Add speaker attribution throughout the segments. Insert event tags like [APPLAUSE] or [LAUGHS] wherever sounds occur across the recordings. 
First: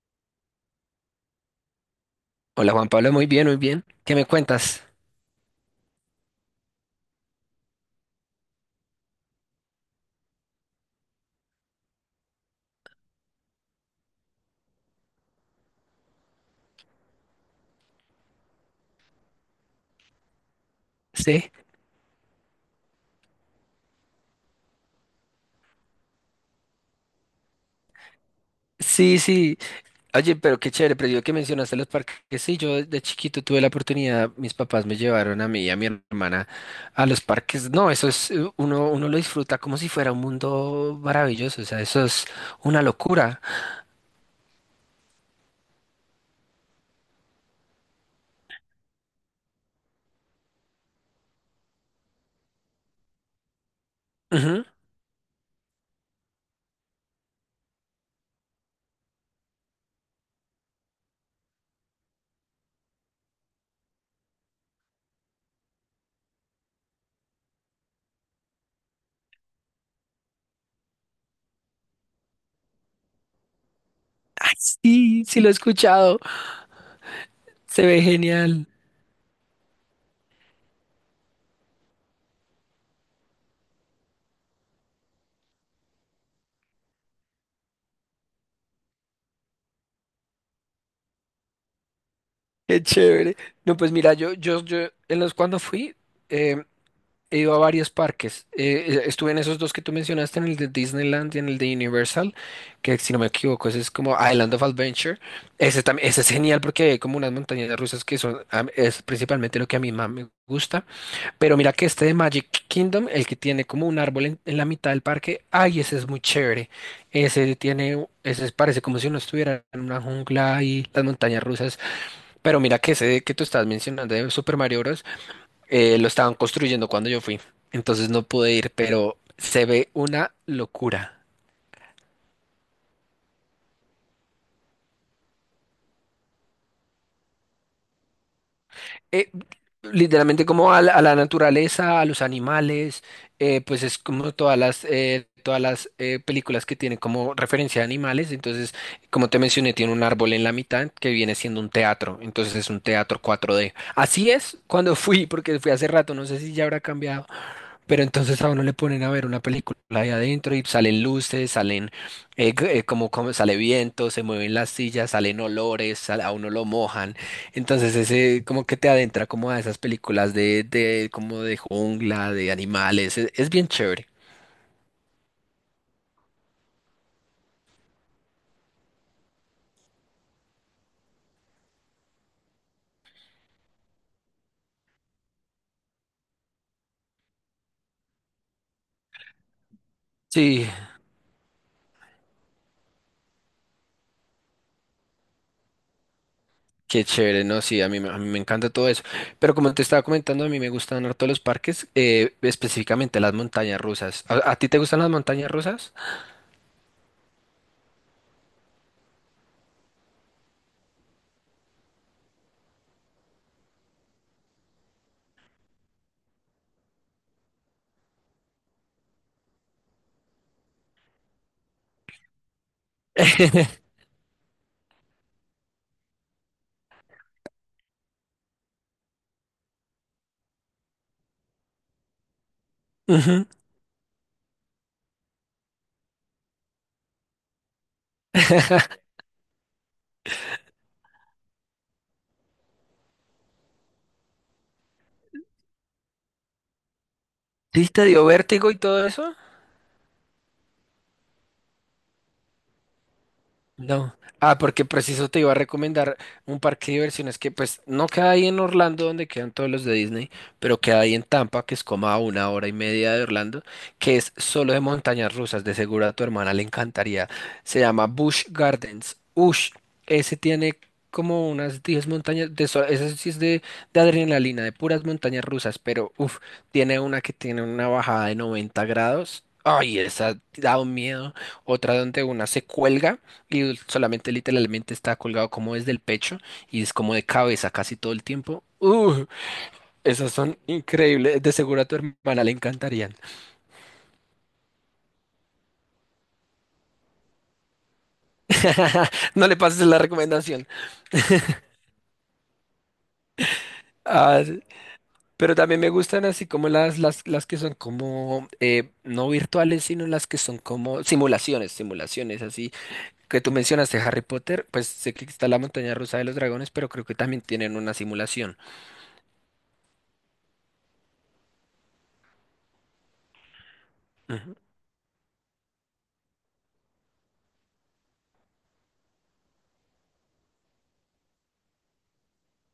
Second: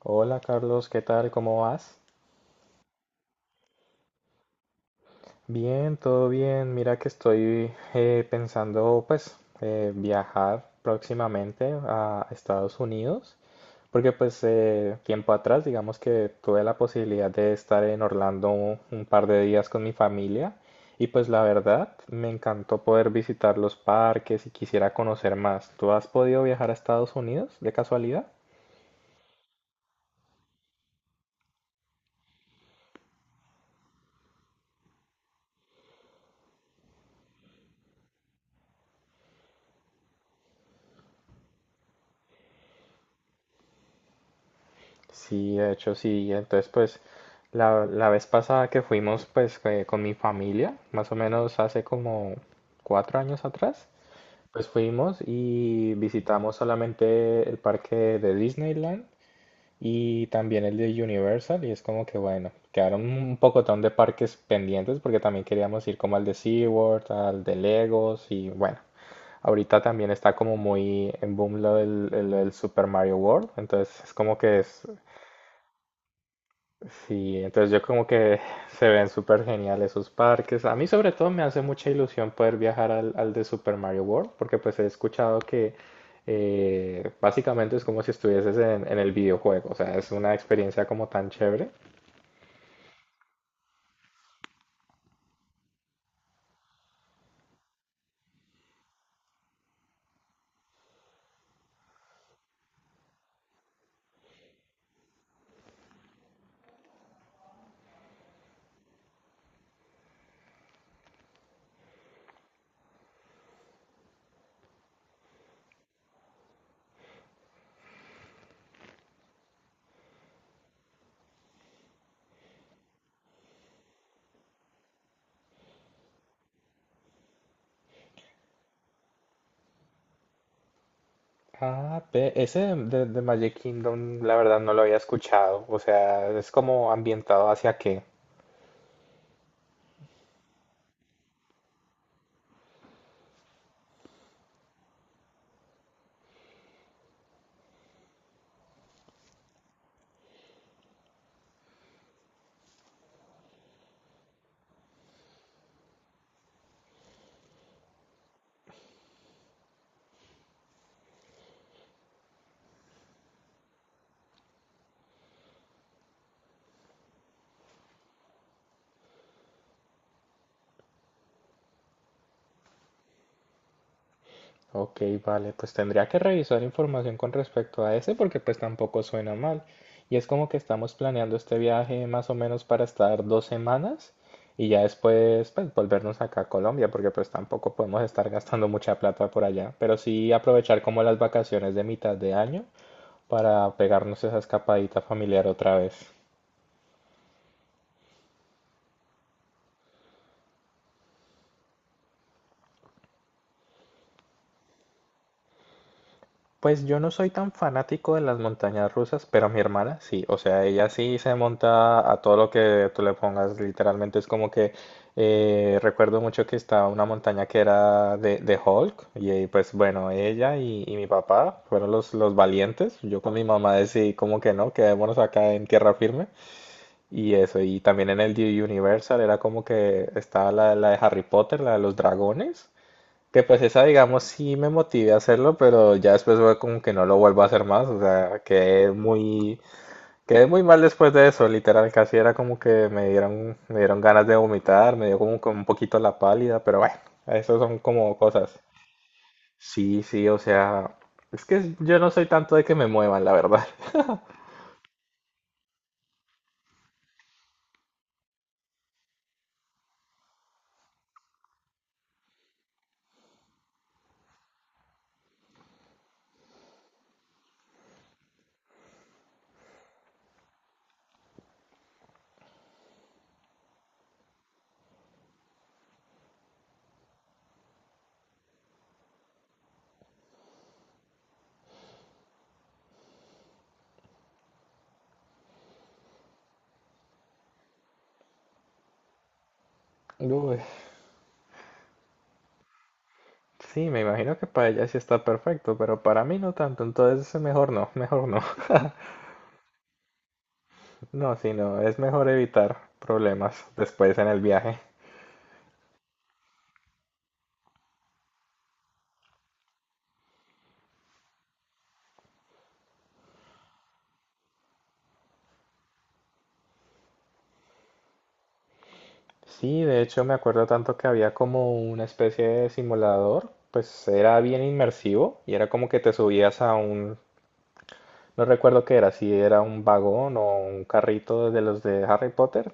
Speaker 1: Hola Carlos, ¿qué tal? ¿Cómo vas?
Speaker 2: Hola Juan Pablo, muy bien, muy bien. ¿Qué me cuentas?
Speaker 1: Bien, todo bien. Mira que estoy pensando pues viajar próximamente a Estados Unidos, porque pues tiempo atrás digamos que tuve la posibilidad de estar en Orlando un par de días con mi familia y pues la
Speaker 2: Sí,
Speaker 1: verdad me encantó poder visitar los parques y quisiera conocer más. ¿Tú has podido viajar a Estados Unidos de casualidad?
Speaker 2: sí, sí. Oye, pero qué chévere, pero yo que mencionaste los parques, sí, yo de chiquito tuve la oportunidad, mis papás me llevaron a mí y a mi hermana a los parques. No, eso es, uno lo disfruta como si fuera un mundo maravilloso, o sea, eso es una locura.
Speaker 1: Sí, de hecho sí. Entonces, pues, la vez pasada que fuimos, pues, con mi familia, más o menos hace como 4 años atrás,
Speaker 2: Ujú.
Speaker 1: pues fuimos y visitamos solamente el parque de Disneyland y también el de Universal y es como que, bueno, quedaron un pocotón de parques pendientes porque también queríamos ir como al de SeaWorld, al de Legos y bueno. Ahorita también está como muy en boom lo del, el Super Mario World, entonces es como
Speaker 2: Ay,
Speaker 1: que es,
Speaker 2: sí, sí lo he escuchado.
Speaker 1: sí, entonces yo
Speaker 2: Se ve
Speaker 1: como que
Speaker 2: genial.
Speaker 1: [LAUGHS] se ven súper geniales esos parques. A mí sobre todo me hace mucha ilusión poder viajar al de Super Mario World, porque pues he escuchado que básicamente es como si estuvieses en el videojuego, o sea, es una experiencia como tan chévere.
Speaker 2: Qué chévere. No, pues mira, yo, en los cuando fui, em, he ido a varios parques. Estuve en esos dos que tú mencionaste, en el de Disneyland y en el de Universal, que si no me equivoco, ese es como Island of Adventure. Ese también, ese es genial porque hay como unas montañas rusas que son, a es principalmente lo que a mí más me gusta. Pero mira que este de Magic Kingdom, el que tiene como un árbol en la mitad del parque, ay, ese es muy chévere. Ese tiene, ese parece como si uno estuviera en una jungla y las montañas rusas. Pero mira que ese que tú estás mencionando de Super Mario Bros. Lo estaban construyendo cuando yo fui, entonces no pude ir, pero se ve una locura.
Speaker 1: Ah, ve, ese de Magic Kingdom la verdad no lo había escuchado, o sea, es como ambientado hacia qué.
Speaker 2: Eh, Literalmente como a la naturaleza, a los animales, pues es como todas las películas que tienen como referencia a animales, entonces como te mencioné, tiene un árbol en la mitad que viene siendo un teatro, entonces es un teatro 4D. Así es cuando fui, porque fui hace rato, no sé si ya habrá cambiado. Pero entonces a uno le ponen a ver una película ahí adentro y salen luces, salen como, como sale viento, se mueven las sillas, salen olores, sal- a uno lo mojan. Entonces ese como que te adentra como a esas películas de como de jungla, de animales. Es bien chévere.
Speaker 1: Ok, vale, pues tendría que revisar información con respecto a ese porque pues tampoco suena mal. Y es como que estamos planeando este viaje más o menos para estar 2 semanas y ya después pues volvernos acá a Colombia porque pues tampoco podemos estar gastando mucha plata por allá, pero sí
Speaker 2: Sí,
Speaker 1: aprovechar como las vacaciones de mitad de año para pegarnos esa escapadita familiar otra vez.
Speaker 2: qué chévere, no, sí, a mí me encanta todo eso. Pero como te estaba comentando, a mí me gustan harto los parques, específicamente las montañas rusas. A ti te gustan las montañas rusas?
Speaker 1: Pues yo no soy tan fanático de las montañas rusas, pero mi hermana sí, o sea, ella sí se monta a todo lo que tú le pongas, literalmente es como que recuerdo mucho que estaba una montaña que era de Hulk y pues bueno, ella y mi papá fueron los valientes, yo con mi mamá
Speaker 2: [LAUGHS]
Speaker 1: decidí como que no, quedémonos acá en tierra firme y eso, y también en el de Universal era como que estaba la de Harry Potter, la de los dragones. Que
Speaker 2: Ujú.
Speaker 1: pues esa, digamos, sí me motivé a hacerlo, pero ya después fue como que no lo vuelvo a hacer más. O sea,
Speaker 2: [LAUGHS]
Speaker 1: quedé muy mal después de eso. Literal, casi era como que me dieron ganas de vomitar, me dio como que un poquito la pálida, pero bueno, eso son
Speaker 2: ¿Sí te
Speaker 1: como
Speaker 2: dio
Speaker 1: cosas.
Speaker 2: vértigo y todo eso?
Speaker 1: Sí, sí, o sea, es que yo no soy tanto de que me muevan, la verdad.
Speaker 2: No. Ah, porque preciso te iba a recomendar un parque de diversiones que pues no queda ahí en Orlando donde quedan todos los de Disney, pero queda ahí en Tampa, que es como a una hora y media de Orlando, que es solo de montañas rusas, de seguro a tu hermana le encantaría. Se llama Busch Gardens. Ush, ese tiene como unas 10 montañas, de so- ese sí es de adrenalina, de puras montañas rusas, pero uff, tiene una que tiene una bajada de 90 grados. Ay, esa da un miedo. Otra donde una se cuelga. Y solamente literalmente está colgado como desde el pecho y es como de cabeza casi todo el tiempo.
Speaker 1: [LAUGHS]
Speaker 2: Esas son
Speaker 1: Uy,
Speaker 2: increíbles. De seguro a tu hermana le encantarían.
Speaker 1: sí, me imagino que para ella sí está perfecto, pero para mí no tanto, entonces mejor no, mejor no. [LAUGHS]
Speaker 2: [LAUGHS] No le pases la recomendación.
Speaker 1: No, sí, no, es mejor evitar problemas después en el
Speaker 2: Ah,
Speaker 1: viaje.
Speaker 2: pero también me gustan así como las que son como no virtuales, sino las que son como simulaciones, simulaciones así. Que tú mencionaste Harry Potter, pues sé que está la montaña rusa de los dragones, pero creo que también tienen una simulación.
Speaker 1: Sí, de hecho me acuerdo tanto que había como una especie de simulador, pues era
Speaker 2: Ujú,
Speaker 1: bien inmersivo y era como que te subías a un, no recuerdo qué era, si era un vagón o un carrito de los de Harry Potter,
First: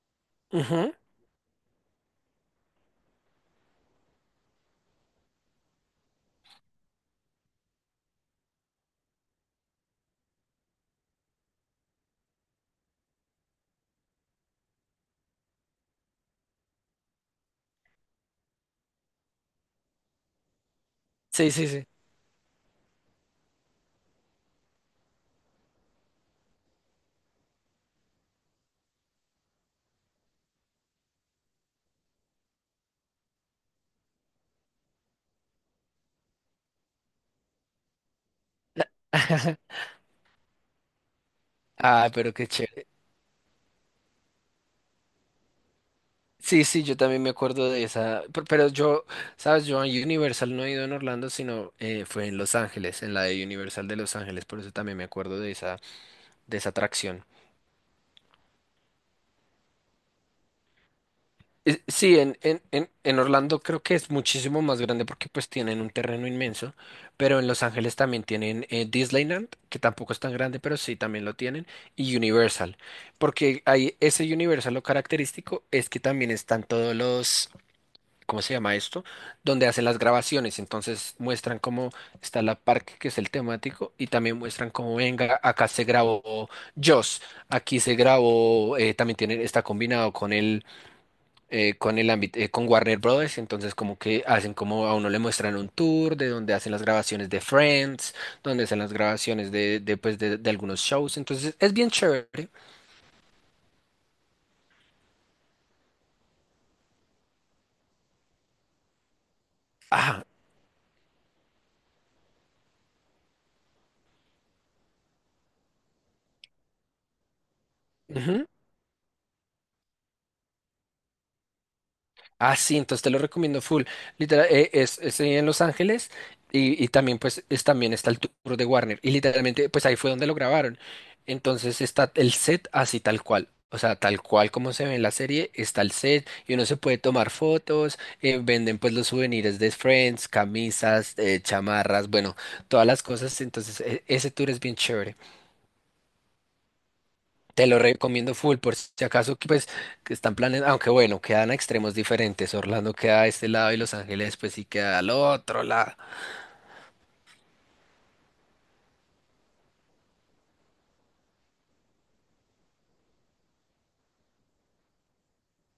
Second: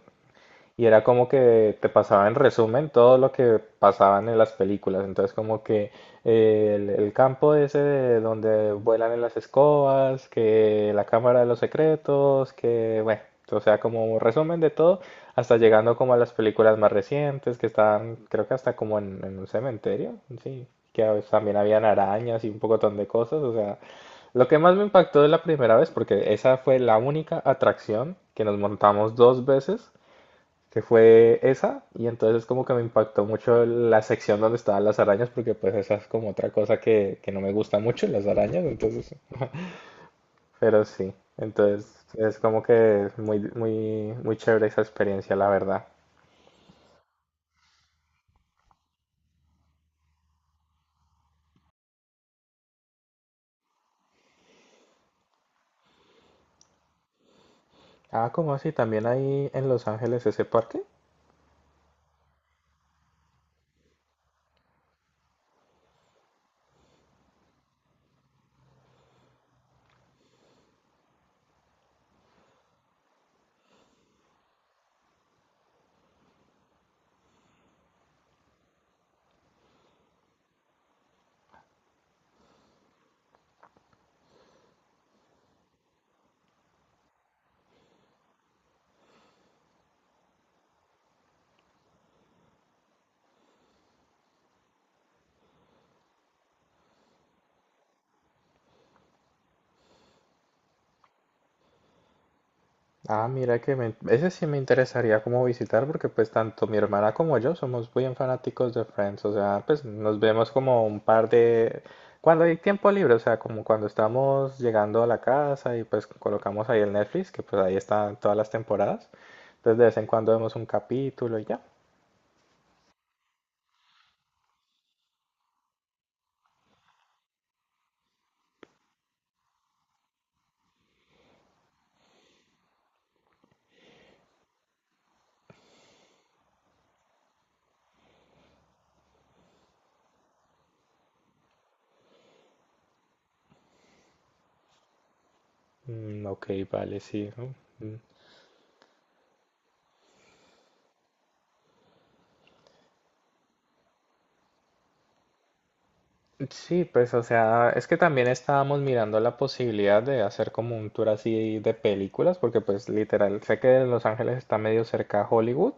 Speaker 1: y
Speaker 2: ujú.
Speaker 1: era como que te pasaba en resumen todo lo que pasaban en las películas. Entonces como que el campo ese de donde vuelan en las escobas, que la cámara de los secretos, que bueno, o sea, como un resumen de todo, hasta llegando como a las películas más recientes que estaban, creo que hasta como en un cementerio, sí, que a veces
Speaker 2: Sí,
Speaker 1: también
Speaker 2: sí,
Speaker 1: habían
Speaker 2: sí.
Speaker 1: arañas y un pocotón de cosas, o sea... Lo que más me impactó de la primera vez, porque esa fue la única atracción que nos montamos dos veces, que fue esa, y entonces como que me impactó mucho la sección donde estaban las arañas, porque pues esa es como otra cosa que no me gusta mucho, las arañas, entonces,
Speaker 2: [LAUGHS]
Speaker 1: pero sí, entonces
Speaker 2: Ah, pero
Speaker 1: es
Speaker 2: qué
Speaker 1: como
Speaker 2: chévere.
Speaker 1: que es muy, muy, muy chévere esa experiencia, la verdad.
Speaker 2: Sí, sí, yo también me acuerdo de esa, pe- pero yo, sabes, yo a Universal no he ido en Orlando, sino fue en Los Ángeles, en la de Universal de Los Ángeles, por eso también me acuerdo de esa atracción.
Speaker 1: Ah, ¿cómo así? ¿También hay en Los Ángeles ese parque?
Speaker 2: Sí, en Orlando creo que es muchísimo más grande porque pues tienen un terreno inmenso, pero en Los Ángeles también tienen Disneyland, que tampoco es tan grande, pero sí también lo tienen, y Universal, porque ahí ese Universal lo característico es que también están todos los ¿cómo se llama esto? Donde hacen las grabaciones. Entonces muestran cómo está la parque, que es el temático, y también muestran cómo venga, acá se grabó Joss, aquí se grabó, también tiene, está combinado con con el ámbito, con Warner Brothers. Entonces como que hacen como a uno le muestran un tour de donde hacen las grabaciones de Friends, donde hacen las grabaciones de, pues, de algunos shows. Entonces es bien chévere.
Speaker 1: Ah, mira que ese sí me interesaría como visitar porque pues tanto mi hermana como yo somos bien fanáticos de Friends, o sea, pues nos
Speaker 2: Ah,
Speaker 1: vemos como un par de... cuando hay tiempo libre, o sea, como cuando estamos llegando a la casa y pues colocamos ahí el Netflix, que pues ahí están todas
Speaker 2: ujú.
Speaker 1: las temporadas, entonces de vez en cuando vemos un capítulo y ya.
Speaker 2: Ah, sí, entonces te lo recomiendo full. Literal, es en Los Ángeles y también pues es, también está el tour de Warner. Y literalmente pues ahí fue donde lo grabaron. Entonces está el set así tal cual. O sea, tal cual como se ve en la serie, está el set y uno se puede tomar fotos, venden pues los souvenirs de Friends, camisas, chamarras, bueno, todas las cosas. Entonces e- ese tour es bien chévere.
Speaker 1: Mm, ok, vale, sí. ¿No?
Speaker 2: Te lo
Speaker 1: Mm.
Speaker 2: recomiendo full, por si acaso que pues que están planes, aunque bueno, quedan a extremos diferentes. Orlando queda a este lado y Los Ángeles pues sí queda al otro lado.
Speaker 1: Sí, pues o sea, es que también estábamos mirando la posibilidad de hacer como un tour así de películas, porque pues literal, sé que Los Ángeles está medio cerca a Hollywood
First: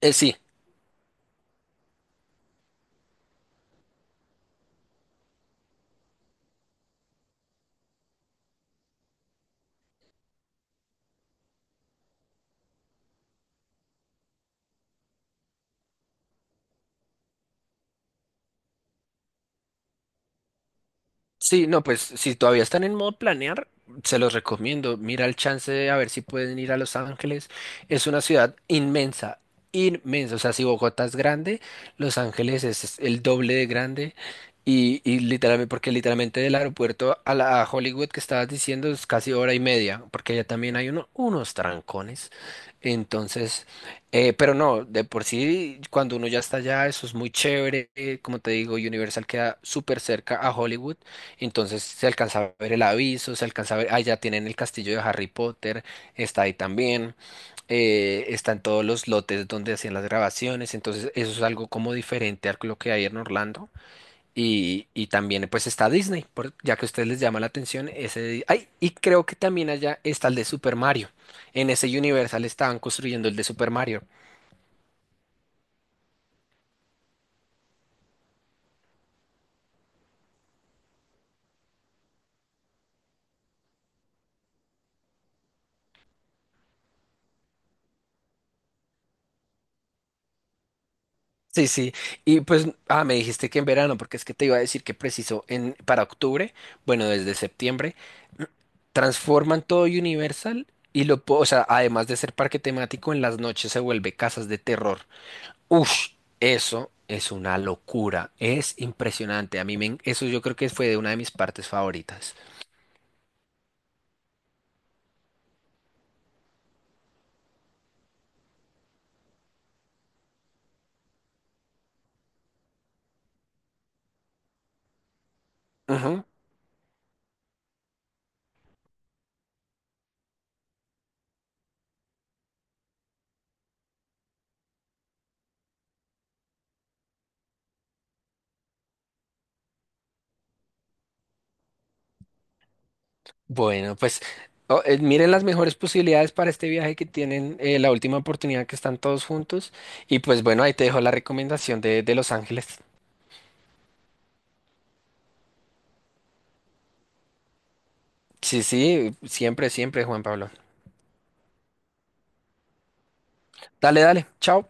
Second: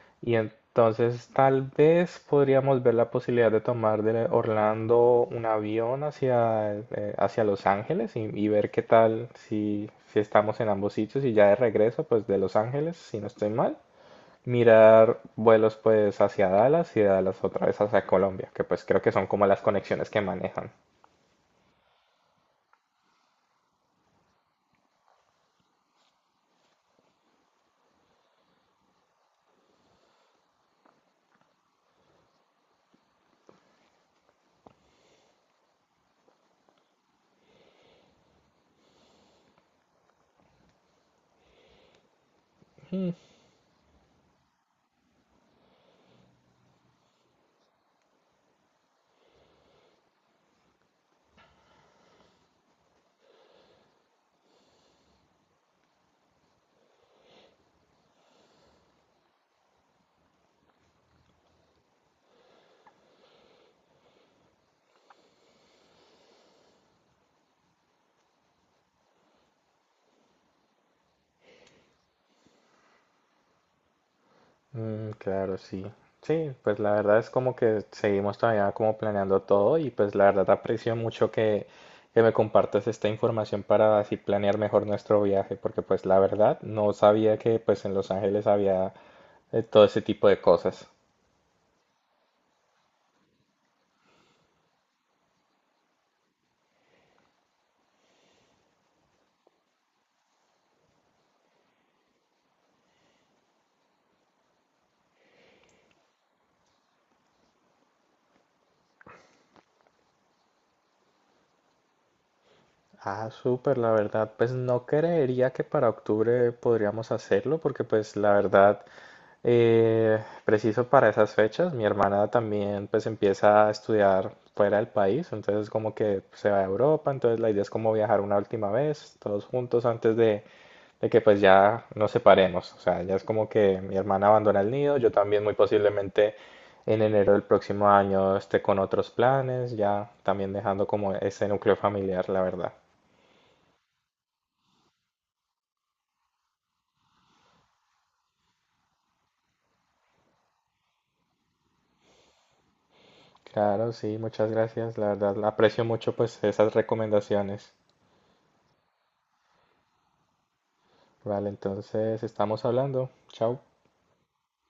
Speaker 2: Eh,
Speaker 1: y
Speaker 2: sí,
Speaker 1: entonces tal vez podríamos ver la posibilidad de tomar de Orlando un avión hacia, hacia Los Ángeles y ver qué tal si estamos en ambos sitios y ya de regreso pues de Los Ángeles, si no estoy mal mirar vuelos pues hacia Dallas y de Dallas otra vez hacia Colombia, que pues creo que son como las conexiones que manejan.
Speaker 2: Sí, no, pues si todavía están en modo planear, se los recomiendo. Mira el chance de a ver si pueden ir a Los Ángeles. Es una ciudad inmensa, inmensa. O sea, si Bogotá es grande, Los Ángeles es el doble de grande. Y literalmente, porque literalmente del aeropuerto a la a Hollywood que estabas diciendo es casi hora y media, porque allá también hay uno, unos trancones. Entonces, pero no, de por sí, cuando uno ya está allá, eso es muy chévere. Como te digo, Universal queda súper cerca a Hollywood. Entonces se alcanza a ver el aviso, se alcanza a ver, ah, ya tienen el castillo de Harry Potter, está ahí también, está en todos los lotes donde hacían las grabaciones, entonces eso es algo como diferente a lo que hay en Orlando. Y también pues está Disney, por- ya que a ustedes les llama la atención ese... Ay, y creo que también allá está el de Super Mario. En ese Universal estaban construyendo el de Super Mario.
Speaker 1: Mm, claro, sí. Sí, pues la verdad es como que seguimos todavía como planeando todo y pues la verdad aprecio mucho que me compartas esta información para así planear mejor nuestro viaje, porque pues la verdad no sabía que pues en Los Ángeles había todo ese tipo de cosas.
Speaker 2: Sí, sí. Y pues, ah, me dijiste que en verano, porque es que te iba a decir que preciso en para octubre, bueno, desde septiembre, transforman todo Universal y lo, po- o sea, además de ser parque temático, en las noches se vuelve casas de terror. Ush, eso es una locura. Es impresionante. A mí me, en- eso yo creo que fue de una de mis partes favoritas.
Speaker 1: Ah, súper, la verdad, pues no creería que para octubre podríamos hacerlo, porque pues la verdad Eh, preciso para esas fechas, mi hermana también pues empieza a estudiar fuera del país, entonces como que se va a Europa, entonces la idea es como viajar una última vez, todos juntos antes de que pues ya nos separemos, o sea, ya es como que mi hermana abandona el nido, yo también muy posiblemente en enero del próximo año esté con otros planes, ya también dejando como ese núcleo familiar, la verdad.
Speaker 2: Bueno, pues miren las mejores posibilidades para este viaje que tienen, la última oportunidad que están todos juntos. Y pues bueno, ahí te dejo la recomendación de Los Ángeles.
Speaker 1: Claro, sí, muchas gracias, la verdad aprecio mucho pues esas recomendaciones.
Speaker 2: Sí, sí, siempre, siempre, Juan Pablo.
Speaker 1: Vale, entonces estamos hablando. Chao.
Speaker 2: Dale, dale, chao.